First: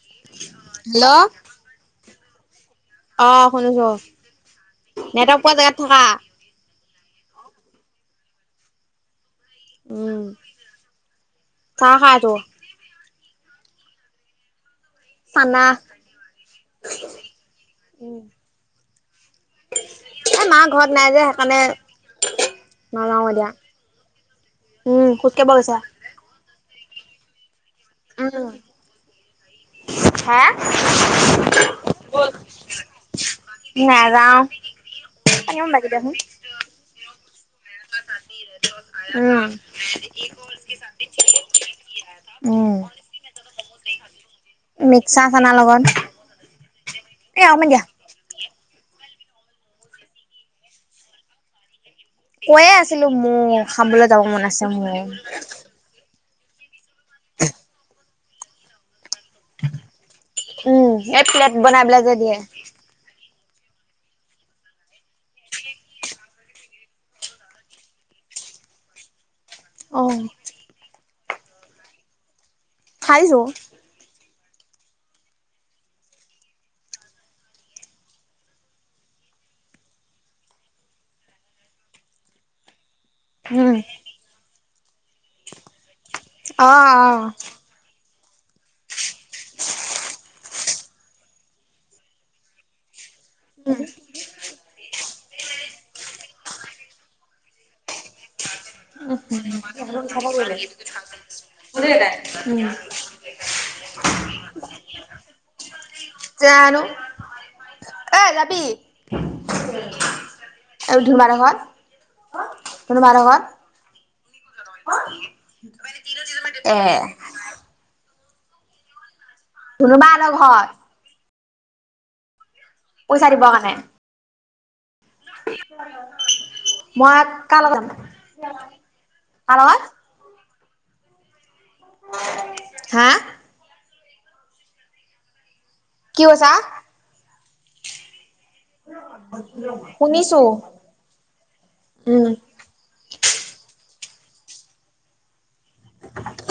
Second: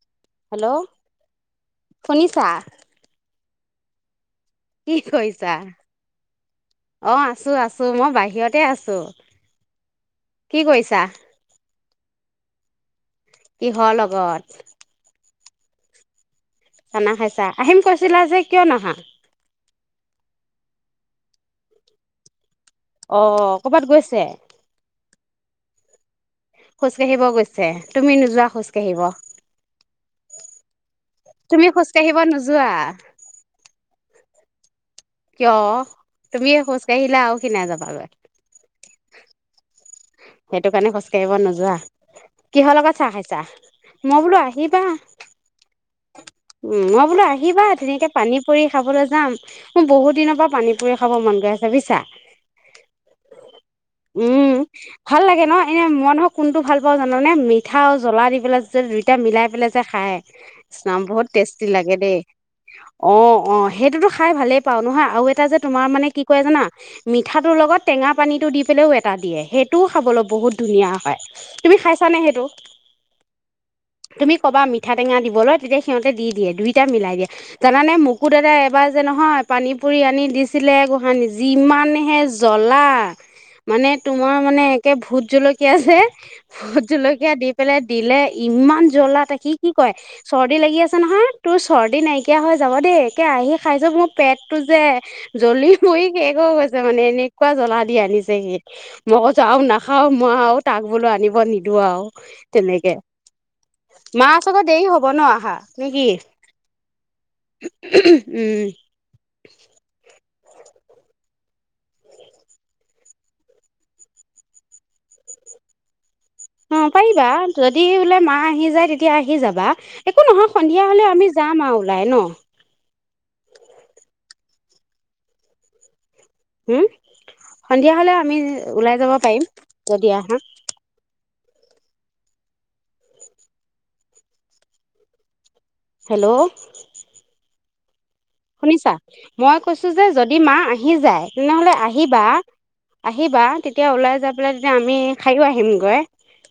Hello শুনিছা? অ শুনিছোঁ কি কৰিছা অ আছো আছো মই বাই ইয়াতে আছোঁ। উম কি কৰিছা? চাহ খাইছো। কিহৰ লগত? চানাহ। চানা খাইছা আহিম কৈছিলা যে কিয় নহা? এই মা ঘৰত নাই যে সেইকাৰণে অ নাজাও এ দিয়া। কৰ'বাত গৈছে উম খোজ কাঢ়িব গৈছা? খোজকাাঢ়িব গৈছে। তুমি নোযোৱা উম খোজ কাঢ়িব? হে তুমি খোজকাাঢ়িব নোযোৱা? নাযাও কিয় পানীঅকণ বাকি দিয়াচোন। তুমি এ খোজকাঢ়িলাও উম। সেইটো কাৰণে খোজকাঢ়িব নোযোৱা। উম কিহৰ লগত চাহ খাইছা? মই বোলো আহিবা। মিক্সাৰ চানাৰ লগত উম মই বোলো এ আহিবা অকমান দিয়া ধুনীয়কে পানী পুৰি খাবলৈ যাম। মোৰ বহুত দিনৰ পৰা পানীপুৰি খাব মন গৈ আছে বুজিছা। কৈয়ে আছিলো মোৰো খাবলৈ যাবলৈ উম মন আছে। মোৰ ভাল লাগে ন এনে মানুহক। কোনটো ভাল পাও জানানে মিঠা আৰু জ্বলা দি পেলাই যেই এতিয়া মিলাই পেলাই যে খাই উম এই বহুত প্লেট টেষ্টি বনাই লাগে পেলাই যে দেই দিয়ে অ আহ। সেইটোতো খাই ভালেই পাওঁ নহয় আৰু এটা যে তোমাৰ মানে কি কয় জানা মিঠাটোৰ লগত টেঙা পানীটো দি পেলাইও এটা দিয়ে সেই টোও অ খাবলৈ বহুত ধুনীয়া হয়। তুমি খাইছা নে সেইটো। খাইছো। তুমি ক'বা মিঠা টেঙা দিবলৈ তেতিয়া সিহঁতে দি দিয়ে দুইটা মিলাই দিয়ে জানানে মোকো দাদা এবাৰ যে নহয় পানীপুৰি আনি দিছিলে গোসানি যিমানহে জ্বলা। উম মানে তোমাৰ। মানে একে ভোত জলকীয়া যে অ ভোট অ জলকীয়া দি পেলাই দিলে। ইমান জ্বলাত সি কি কয় চৰ্দি লাগি আছে নহয় তোৰ চৰ্দি নাইকিয়া হৈ যাব দেই। তে আহি উম খাইছো মোৰ পেটটো যে। জ্বলি মৰি শেষ হৈ গৈছে মানে এনেকুৱা জ্বলা দি আনিছে সি। মই কৈছোঁ আৰু নাখাও মই আৰু তাক বোলো আনিব নিদওঁ আৰু উম তেনেকে মা আচলতে দেৰি হব ন আহা নেকি জানো এ যাবি উম। মম ধুন বা ঘৰত ধুন বা সেতৰ ঘৰত। [inaudible] এ অ', পাৰিবা যদি বোলে মা আহি যায় তেতিয়া আহ হি যাবা ধুনুবা একো হঁতৰ নহয় ঘৰত সন্ধিয়া হ'লে আমি যাম আৰু ওলাই ন' পইচা দিব কাৰণে [inaudible] হুম মই কাৰ লগত যাম সন্ধিয়া হ'লে আমি ওলাই যাব পাৰিম কাৰ লগত যদি আহা হা কি হেল্ল' কৈছা শুনিছা মই কৈছো যে, যদি শুনিছো মা আহি যায় তেনেহ'লে আহিবা উম আহিবা তেতিয়া ওলাই যায় পেলাই তেতিয়া আমি খায়ো আহি আহিমগৈ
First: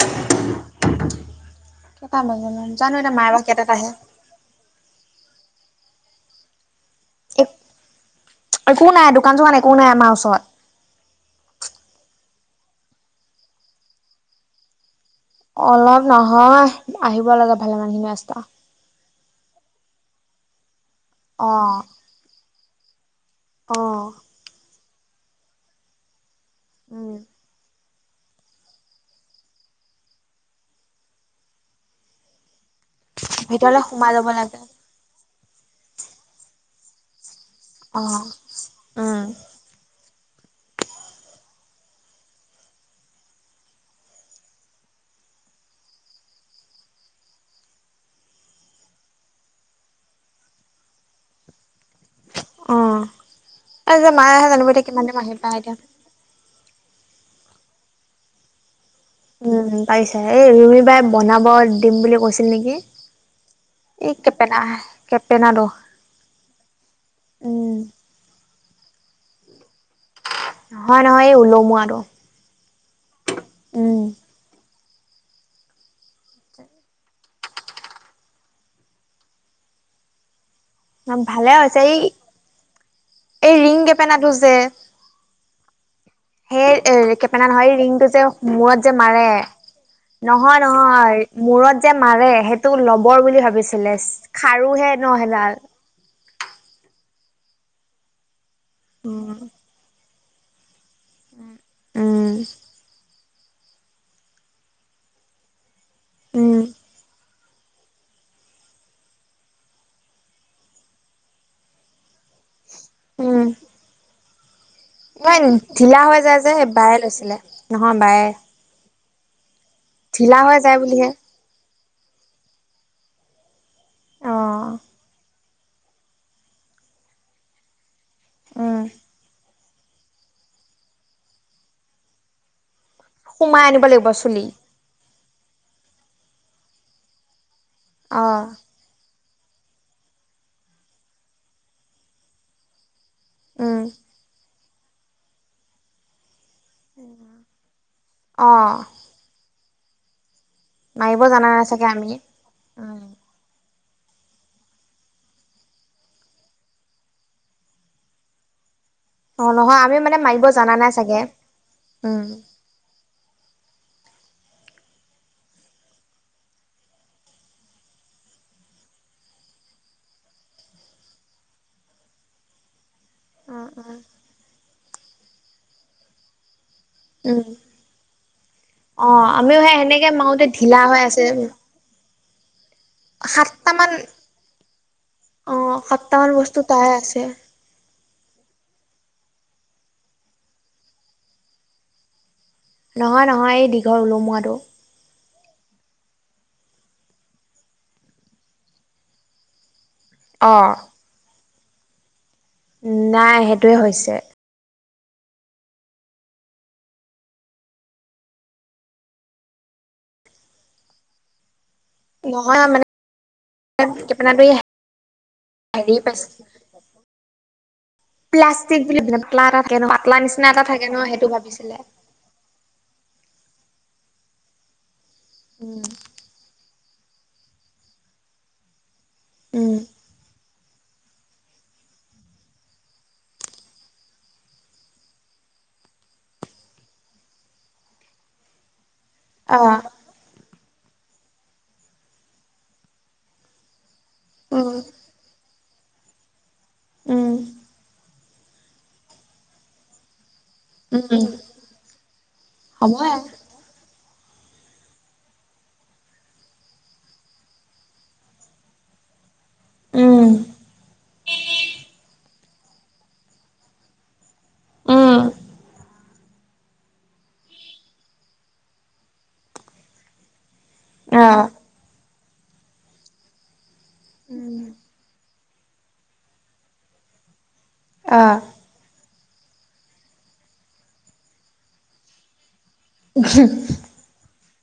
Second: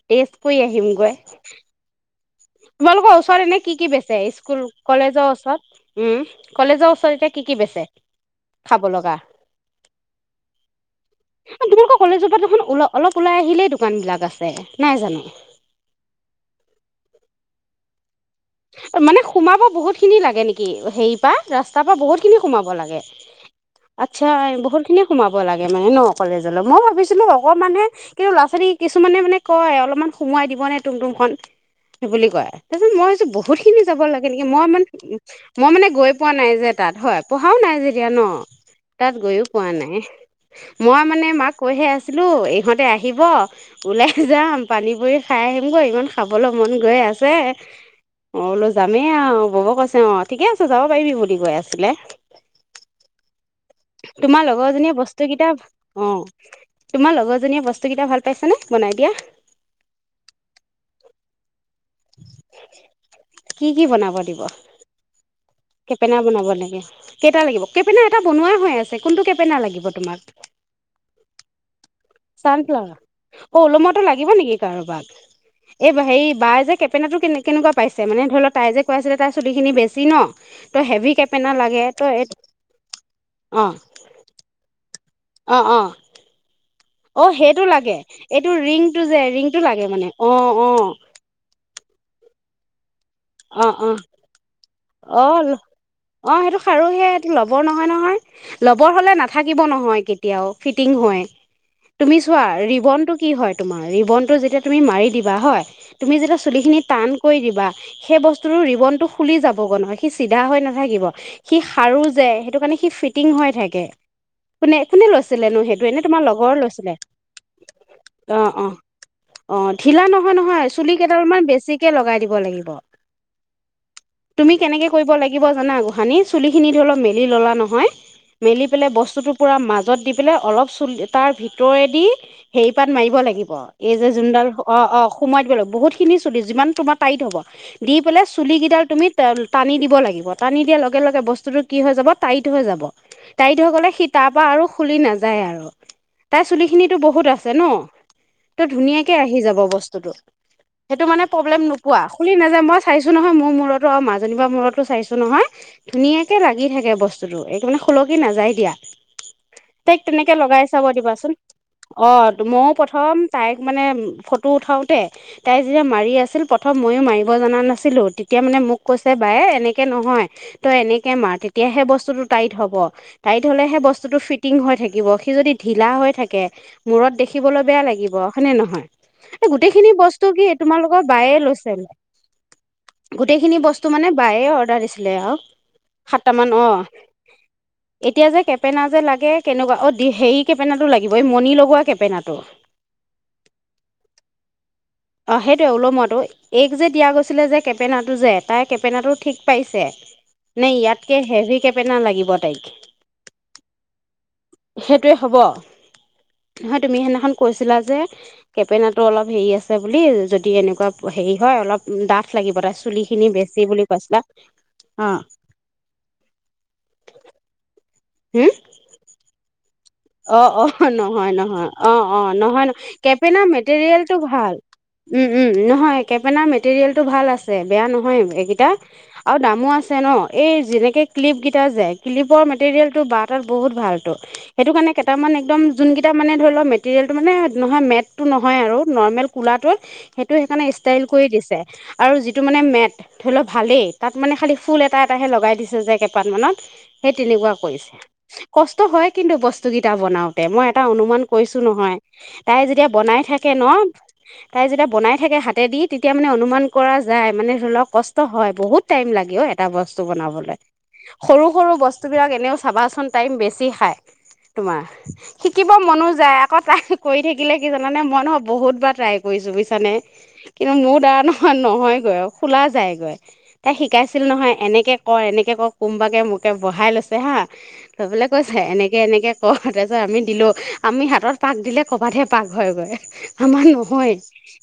তেজপুৰি আহিম গৈ কেইটা বাজিলে জানো তোমালোকৰ এতিয়া মায়ে বা ওচৰত এনে কেইটাত কি কি আহে বেচে স্কুল কলেজৰ ওচ [unintelligible] উম, কলেজৰ ওচ এক একো নাই লগা দোকান-চোকান একো নাই আমাৰ ওচৰত কলেজোপাৰ পৰা দেখোন ওল অলপ ওলাই আহিলেই দোকানবিলাক আছে নাই জানো! অলপ নহয় আহিব লাগে [unintelligible] মানে সোমাব বহুতখিনি লাগে নেকি? হেৰি পৰা অ ৰাস্তাৰ পৰা বহুতখিনি সোমাব হ'ব লাগে অ আতচ্ছা বহুতখনি সোমাব লাগে মানে ন' কলেজলৈ মই উম ভাবিছিলো অকমান হে কিন্তু, ল'ৰা-ছোৱালী কিছুমানে মানে কয় অলপমান সোমোৱাই দিব নে তুম-তুম খন বুলি কয় ভিতৰলে বহুতখিনি যাব সোমাই লাগে ল'ব নেকি মই ইমান মই মানে গৈ পোৱা নাই যে তাত হয় পঢ়াও নাই অ যেতিয়া ন' তাত উম গৈও পোৱা নাই। মই মানে মাক কৈ হে আছিলো ইহঁতে আহিব ওলাই যাম পানী পুৰি খাই আহিমগৈ ইমান খাবলৈ মন গৈ আছে। ম বোলো যামেই আৰু [unintelligible] কৈছে অ', ঠিকে আছে যাব পাৰিবি বুলি গৈ আছিলে। অ' এই যে মায়ে তোমাৰ আহে জানিব এতিয়া লগৰজনীয়ে কিমান টাইম বস্তু আহি পাই কিতাপ এতিয়া অ' তোমাৰ লগৰজনীয়ে বস্তুকেইটা ভাল পাইছে নে'? উম পাইছা এই ৰুমিবাই বনাব দিম বুলি কৈছিল নেকি কি কি এই বনাব দিব কেপেনা কেপেনাটো কেপেনা বনাব লাগে কেইটা লাগিব উম কেপেনা এটা বন নয় হৈ আছে কোনটো কেপেনা লাগিব তোমাক নহয় নহয় এই ওলমো আৰু অ ওলমটো লাগিব নেকি কাৰোবাক এই হে বায় যে কেপেনটো কে কেনেকুৱা পাইছে মানে ধৰি লও তাই যে কৈ আছিলে তাই চুলি খিনি বেছি ন ত হেভি ভালে কেপেনা হৈছে লাগে ত এই এই অ ৰিং কেপেনাটো যে অ' অ' সেই অ কেপেনা সেইটো নহয় লাগে ৰিংটো যে এইটো মূৰত যে ৰিংটো মাৰে ৰিংটো লাগে মানে অ নহয় অ নহয় মূৰত যে মাৰে সেইটো ল'ব বৰ বুলি অ অ ভাবিছিলে খাৰোহে নহেডাল কি ল'বৰ নহয় নহয় লবৰ হলে নাথাকিব নহয় কেয়া দিয়া আও ফিত তিং হয় তুমি উম চোৱা ৰিবনটো কি হয় তোমাৰ ৰিবনতটো যেতিয়া তুমি মাৰি দিবা হয় তুমি যেতিয়া উম চুলিখিনি টান কৰি দিব বা সেই বস্তুতটো ৰিবনতটো খুলি যাবগৈ নহয় সি চিধা হৈ নাথাকিব সি সাৰো যে সেইটো কাৰণে সি ফিটিং হৈ থাকে কোনে কোনে মই লৈছিলেনো সেইটো ঢিলা এনে হৈ তোমাৰ যায় যে লগৰ বায়ে লৈছিলে নহয় বায়ে অ অ অ ঢিলা নহয় হৈ নহয় যায় চুলি বুলিহে কেইডালমান বেছি কে লগাই দিব লাগিব তুমি অ কেনেকে কৰিব লাগিব জানা গোহানি চুলিখিনি ধল মেলি ল'লা নহয় মেলি উম, পেলে বস্তুতো পুৰা মাজ মাজত দি পেলে অলপ চুলি তাৰ ভিতৰেদি হেৰি হয় খোপাত মাৰিব লাগিব সোমাই আনিব এই লাগিব যে চুলি যোনডাল অ অ সোমাই দিব লাগিব বহুতখিনি চুলি যিমান তোমাৰ টাইত হ'ব দি পেলাই অ', চুলিকেইডাল তুমি টান টানি দিব লাগিব টানি দিয়াৰ লগে লগে বস্তুটো কি হৈ যাব টাইট হৈ যাব। টাইট হৈ উম, গলে সি তাৰ পৰা আৰু খুলি নাযায় আৰু। তাই চুলি খিনিটো বহুত আছে ন তো অ', ধুনীয়াকে আহি যাব বস্তু [unintelligible] সেইটো মাৰিব মানে জানা প্ৰব্লেম নাই চাগে নোপোৱা আমি খুলি নাযা মই উম, চাইছো নহয় মোৰ মূৰতো আৰু মাজনী বা মূৰতো চাইছো নহয় ধুনীয়াকে লাগি থাকে বস্তুতটো এইটো সুলকি নাযায় দিয়া। অ', নহয় আমি তাইক মানে তেনেকে মাৰিব লগাই জানা চাব নাই চাগে দিবাচোন। অ উম, মইয়ো প্ৰথম তাইক মানে ফটো উঠাওঁতে তাই যেতিয়া মাৰি আছিল প্ৰথম ময়ো মাৰি ব নাছিলো তেতিয়া মানে মোক কৈছে বাইয়ে এনেকে নহয়, তই এনেকে মাৰ তেতিয়াহে বস্তুটো টাইট হ'ব, টাইট অ', হ'লেহে অ', বস্তুটো ফিটিং হৈ থাকিব, সি যদি ঢিলা হৈ থাকে মূৰত উম, দেখিবলৈ বেয়া লাগিব। হয়নে নহয়? অ', এই আমিও সেই গোটেইখিনি সেনেকে বস্তু কি মাৰোতে ঢিলা হৈ তোমালোকৰ আছে বায়ে লৈছে? গোটেইখিনি বস্তু সাতটামান মানে বায়ে অৰ্ডাৰ দিছিলে আৰু অ', সাতটামান বস্তু অ তাই আছে এতিয়া যে কেপেনা যে লাগে কেনেকুৱা অ দি হেৰি কেপেনাটো লাগিব এই মণি লগোৱা কেপেনাটো? নহয় - নহয় এই দীঘল ওলোমোৱাটো। অহ ', সেইটোৱে ওলোমোৱাটো এইক যে দিয়া গৈছিলে যে কেপেনাটো যে তাই কেপেনাটো ঠিক পাইছে। নে অ', ইয়াতকে হেভি কেপে পেনা লাগিব তাইক নাই সেইটোৱে হৈছে। সেইটোৱে হ'ব? নহয় তুমি সেইদিনাখন কৈছিলা যে কেপেনাটো অলপ হেৰি আছে। বুলি যদি এনেকুৱা হেৰি হয় অলপ। ডাঠ লাগিব নহয় তাৰ মানে চুলি খিনি বেছি বুলি কৈছিলা কেপেনাটো এই অহ ',। হেৰি পাইছে প্লাষ্টিক বুলি [unintelligible] অ নিচিনা অ এটা থাকে ন সেইটো নহয় নহয় ভাবিছিলে অ অ নহয় নহয়। কেপেনা মেটেৰিয়েলটো ভাল। উম - উম নহয় কেপেনাৰ মেটেৰিয়েল। টো ভাল আছে বেয়া নহয় এইকেইটা। আৰু দামো উম, আছে ন এই যেনেকে ক্লিপ কেইটা যে ক্লিপৰ মেটেৰিয়েলটো বাৰ তাত বহুত ভালতো। সেইটো কাৰণে কেইটামান একদম যোনকেইটা মানে ধৰি লওক মেটেৰিয়েলটো মানে নহয় মেটটো নহয় আৰু। নৰ্মেল কুলাটোৱে অ', সেইটো সেইকাৰণে ইষ্টাইল কৰি দিছে, আৰু যিটো মানে মেট ধৰি লওক ভালেই তাত মানে খালি ফুল উম, এটা এটাহে লগাই দিছে। যে কেইটাত মানত সেই উম, তেনেকুৱা কৰিছে কষ্ট হয়। কিন্তু বস্তুকেইটা বনাওক, মই এটা অনুমান উম, কৰিছো নহয় তাই যেতিয়া হ'বই বনাই থাকে ন তাই যেতিয়া বনাই থাকে হাতেদি তেতিয়া মানে অনুমান কৰা যায় মানে ধৰি লওক কষ্ট হয় বহুত টাইম লাগে অ এটা বস্তু উম, বনাবলৈ সৰু সৰু বস্তু বিলাক এনেও চাবাচোন টাইম বেছি খায় তোমাৰ উম, শিকিব মনো যায় আকৌ তাই কৰি থাকিলে কি জানানে মই নহয় বহুত বাৰ ট্ৰাই কৰিছো বুজিছানে কিন্তু মোৰ দাৰা অ', নহয়গৈ আৰু খোলা যায়গৈ তাই শিকাইছিল নহয় এনেকে কৰ এনেক কৰ কোনবাকে মোকে বঢ়াই লৈছে হাঁ তৈ বোলে অ', কৈছা এনেকে এনেকে কৰ তাৰপিছত আমি দিলো আমি হাতত পাক দিলে ক'বাতহে পাক হয় ঘ আমাৰ নহয়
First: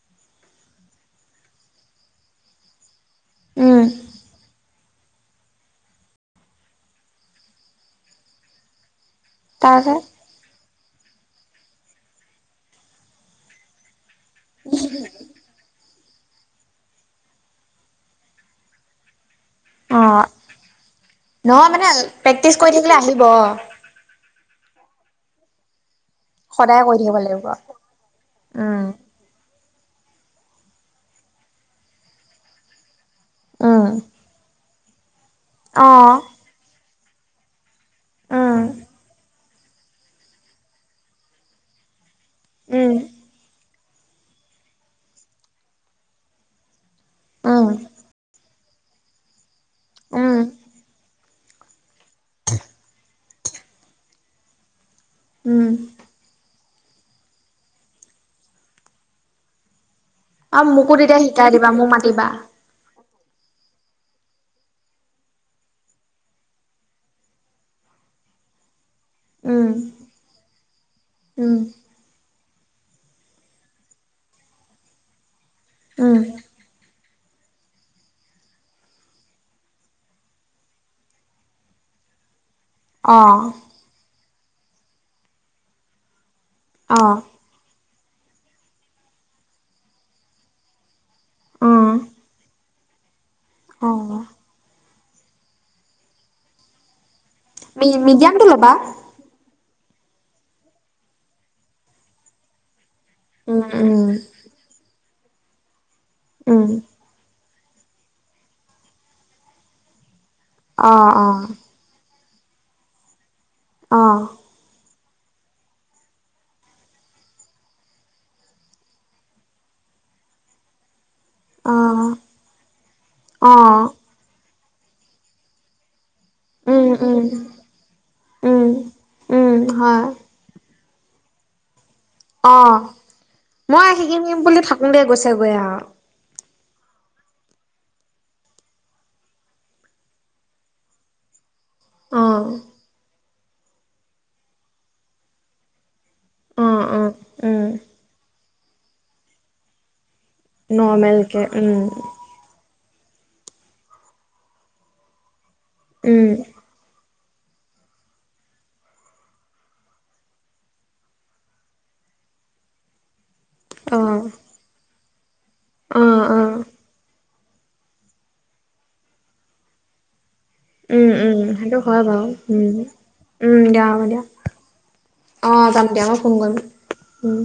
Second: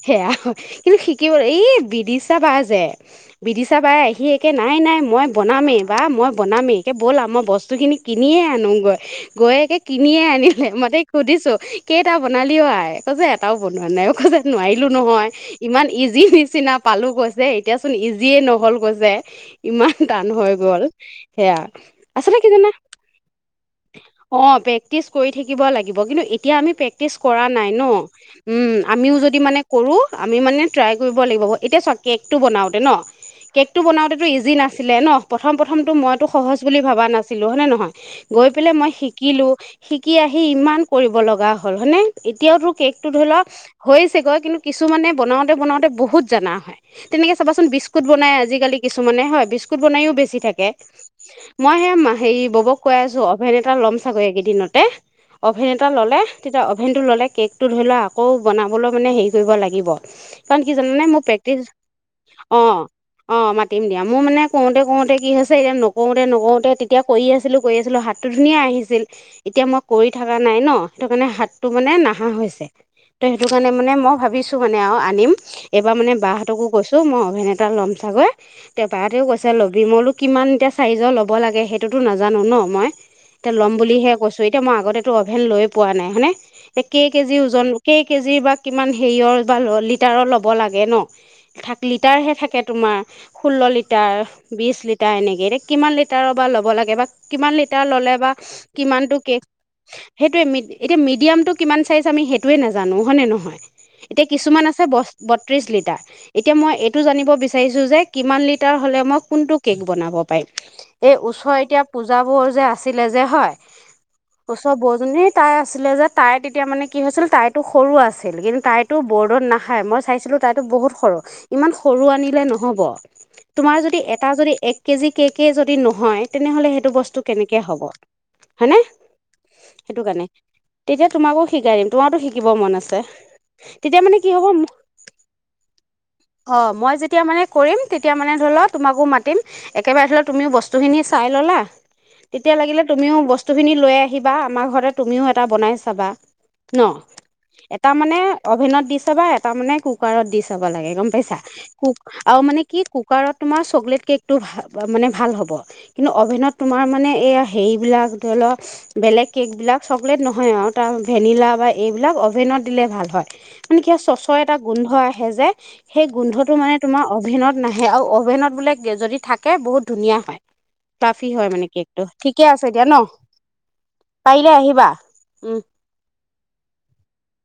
সেয়া হয় কিন্তু শিকিব এই বিদশা বা যে বিধ চা উম, বাই আহি তে নাই নাই মই বনামেই বা মই বনামেই এতিয়া ব'লা আৰু মই বস্তু খিনি কিনিয়ে আনোগৈ গৈ একে তাৰপিছত কিনিয়ে আনি মইতেই সুধিছো কেইটা বনালি অ আই ক' যে এটাও বনোৱা নাই অ যে নোৱাৰিলো নহয় ইমান ইজি নিচিনা পালো কৈছে এতিয়াচোন ইজিয়ে নহল কৈছে ইমান টান অ', হৈ গল সেয়া নহয় মানে আছিলে প্ৰেক্টিচ কিজানা কৰি থাকিলে আহিব অ প্ৰেক্টিচ কৰি থাকিব লাগে ু এতিয়া সদায় কৰি থাকিব প্ৰে লাগিব। ন ন উ উম, আমিও যদি মানে কৰোঁ আমি মানে ট্ৰাই কৰিব লাগিব এতিয়া চ কেকটো বনাওঁতে ন কেক টো উম, বনাওতেতটো ইজি নাছিল আছিলে ন প্ৰথম প্ৰথমতটো অ', মইতো সহজ বুলি ভাবা না আছিলো হয় নে নহয় গৈ উম, পেলাই মই শিকিলোঁ শিকি আহি ইমান কৰিব লগা হ'ল হনে এতিয়াও তোৰ উম, কেক টো ধৰিলোৱা হৈছেগৈ কিন্তু কিছুমানে বনাওঁতে বনাওতে বহুত জাননা হয় তেনেকে চাবাচোন উম, বিস্কুট বনাই আজিকালি কিছুমানে হয় বিস বনাইও বেছি উম, থাকে মই সে মা সেই ববক অভেন এটা ল'ম চাগৈ এই কেইদিনতে। উম, অভিনেতা ল'লে তেতিয়া অ'ভেনটো ল'লে কেকটো ধৰি লোৱাক আকৌ বনাবলৈ মানে হেৰি কৰিব লাগিব। অ কাৰণ কি মোকো জানানে তেতিয়া মোৰ শিকাই দিবা। মোক মাতিবা অ মাতিম দিয়া মোৰ মানে কৰোতে কৰোতে কি হৈছে এতিয়া নকৰোতে নকৰোতে তেতিয়া কৰি আছিলোঁ। গৈ আছিলোঁ হাতটো ধুনীয়া আহিছিল। এতিয়া উম, মই কৰি থাককা নাই ন? সেইটো কাৰণে উম, হাতটো মানে না হা হৈছে ত' সেইটো কাৰণে মানে মইও ভাবিছো মানে আৰু আনিম। এইবাৰ মানে উম, বা হতকো কৈছোঁ। মই অভেন এটা ল'ম ছাগৈ, তেপাৰহতেও কৈছে লবি মই বোলোঁ কিমান এতিয়া চাইজৰ ল'ব লাগে সেইটোতো নাজানোঁ জানো ন। মই অ', এতিয়া ল'ম বুলিহে কৈছোঁ। [unintelligible] এতিয়া মই আগতেতো অভেন লৈয়ে পোৱা নাই, হয়নে? কে অ', কেজি ওজন সেই কেজিৰ বা কিমান হেৰিয়ৰ বা ল, লিটাৰৰ ল'ব লাগে ন? সাত‌ অ', লিটাৰহে থাকে তোমাৰ। ষোল্ল অ', লিটাৰ, বিশ লি এনেকে এতিয়া কিমান লিটাৰৰ বা ল'ব লাগে বা কিমান লিটাৰ মি ললে বা, মিডিয়ামটো ল'বা কিমানতটো কেক সেইটোয়ে ম এতিয়া মিডিয়াম টো কিমান চাইজ আমি সেইটোয়ে নাাজানো। জানো হয় নে নহয়? উম, উম। এতিয়া কিছুমান আছে বস্ত বত্ৰিছ লিটাৰ। এতিয়া উম মই এইটো জানিব বিচাৰোঁ বিচাৰিছোঁ যে কিমান লিটাৰ হ'লে মই কোনটো কে'ক বনাব অ এই অ ওচৰ এতিয়া পূজাবোৰ যে, আছিলে যে, হয়। অ চব বৰ্ড যোনেই তাই আছিলে যে তাই তেতিয়া মানে কি হৈছিল তাইৰতো সৰু আছিল কিন্তু তাইৰতো বৰ্ডত নাখায় মই চাইছিলোঁ তাইতো বহুত সৰু ইমান অ সৰু আনিলে নহব। অ তোমাৰ যদি, এটা যদি এক কে জি কেকে যদি নহয় তেনেহ'লে উম বস্ত উম কেনেকে হ'ব, উম হয়নে? উম সেইটো হয় কাৰণ তোমোকো শিকাই দিম তোমাৰতো শিকিব অ মন আছে মই তেতিয়া মানে শিকিম কি শিকিম হ'ব বুলি থাকোঁতেই গৈছে গৈ আ অ মই যেতিয়া মানে কৰিম তেতিয়া মানে ধৰি ল তোমাকো মাতিম একেবাৰে ধৰি ল তুমিও বস্তুখিনি চাই ল'লা। অ তেতিয়া লাগিলে তুমিও বস্তু বস্তুখিনি লৈ আহিবা আমাৰ ঘৰতে তুমিও এটা বনাই চাবা অ ন অ উম এটা মানে অভেনত দিছে বা এটা মানে [unintelligible] কুকাৰত দি চাব লাগে গম পাইছা নৰ্মেলকে উম কু আৰু মানে কি? কুকাৰত তোমাৰ চকলেট কেকটো ভ মানে ভাল হ'ব কিন্তু উম অভেনত মানে এই হেৰিবিলাক ধৰি লওক বেলেগ কেকবিলাক চকলেট নহয় আৰু তাৰ ভেনিলা বা এইবিলাক অ'ভেনত দিলে ভাল হয় মানে কিব অ চচৰ এটা গোন্ধ আহ হে জছ অ সেই অ গোন্ধটো মানে তোমাৰ অভেনত। নাহে আৰু অভেনত বোলে যদি থাকে বহুত ধুনীয়া হয়। উম, ফ্লাফি হয় উম, মানে সেইটো কেকটো হয় বাৰু ঠিকে উম, আছে দিয়া ন দিয়া হ'ব দিয়া পাৰিলে আহিবা উম অঁ যাম দিয়া মই ফোন কৰিম।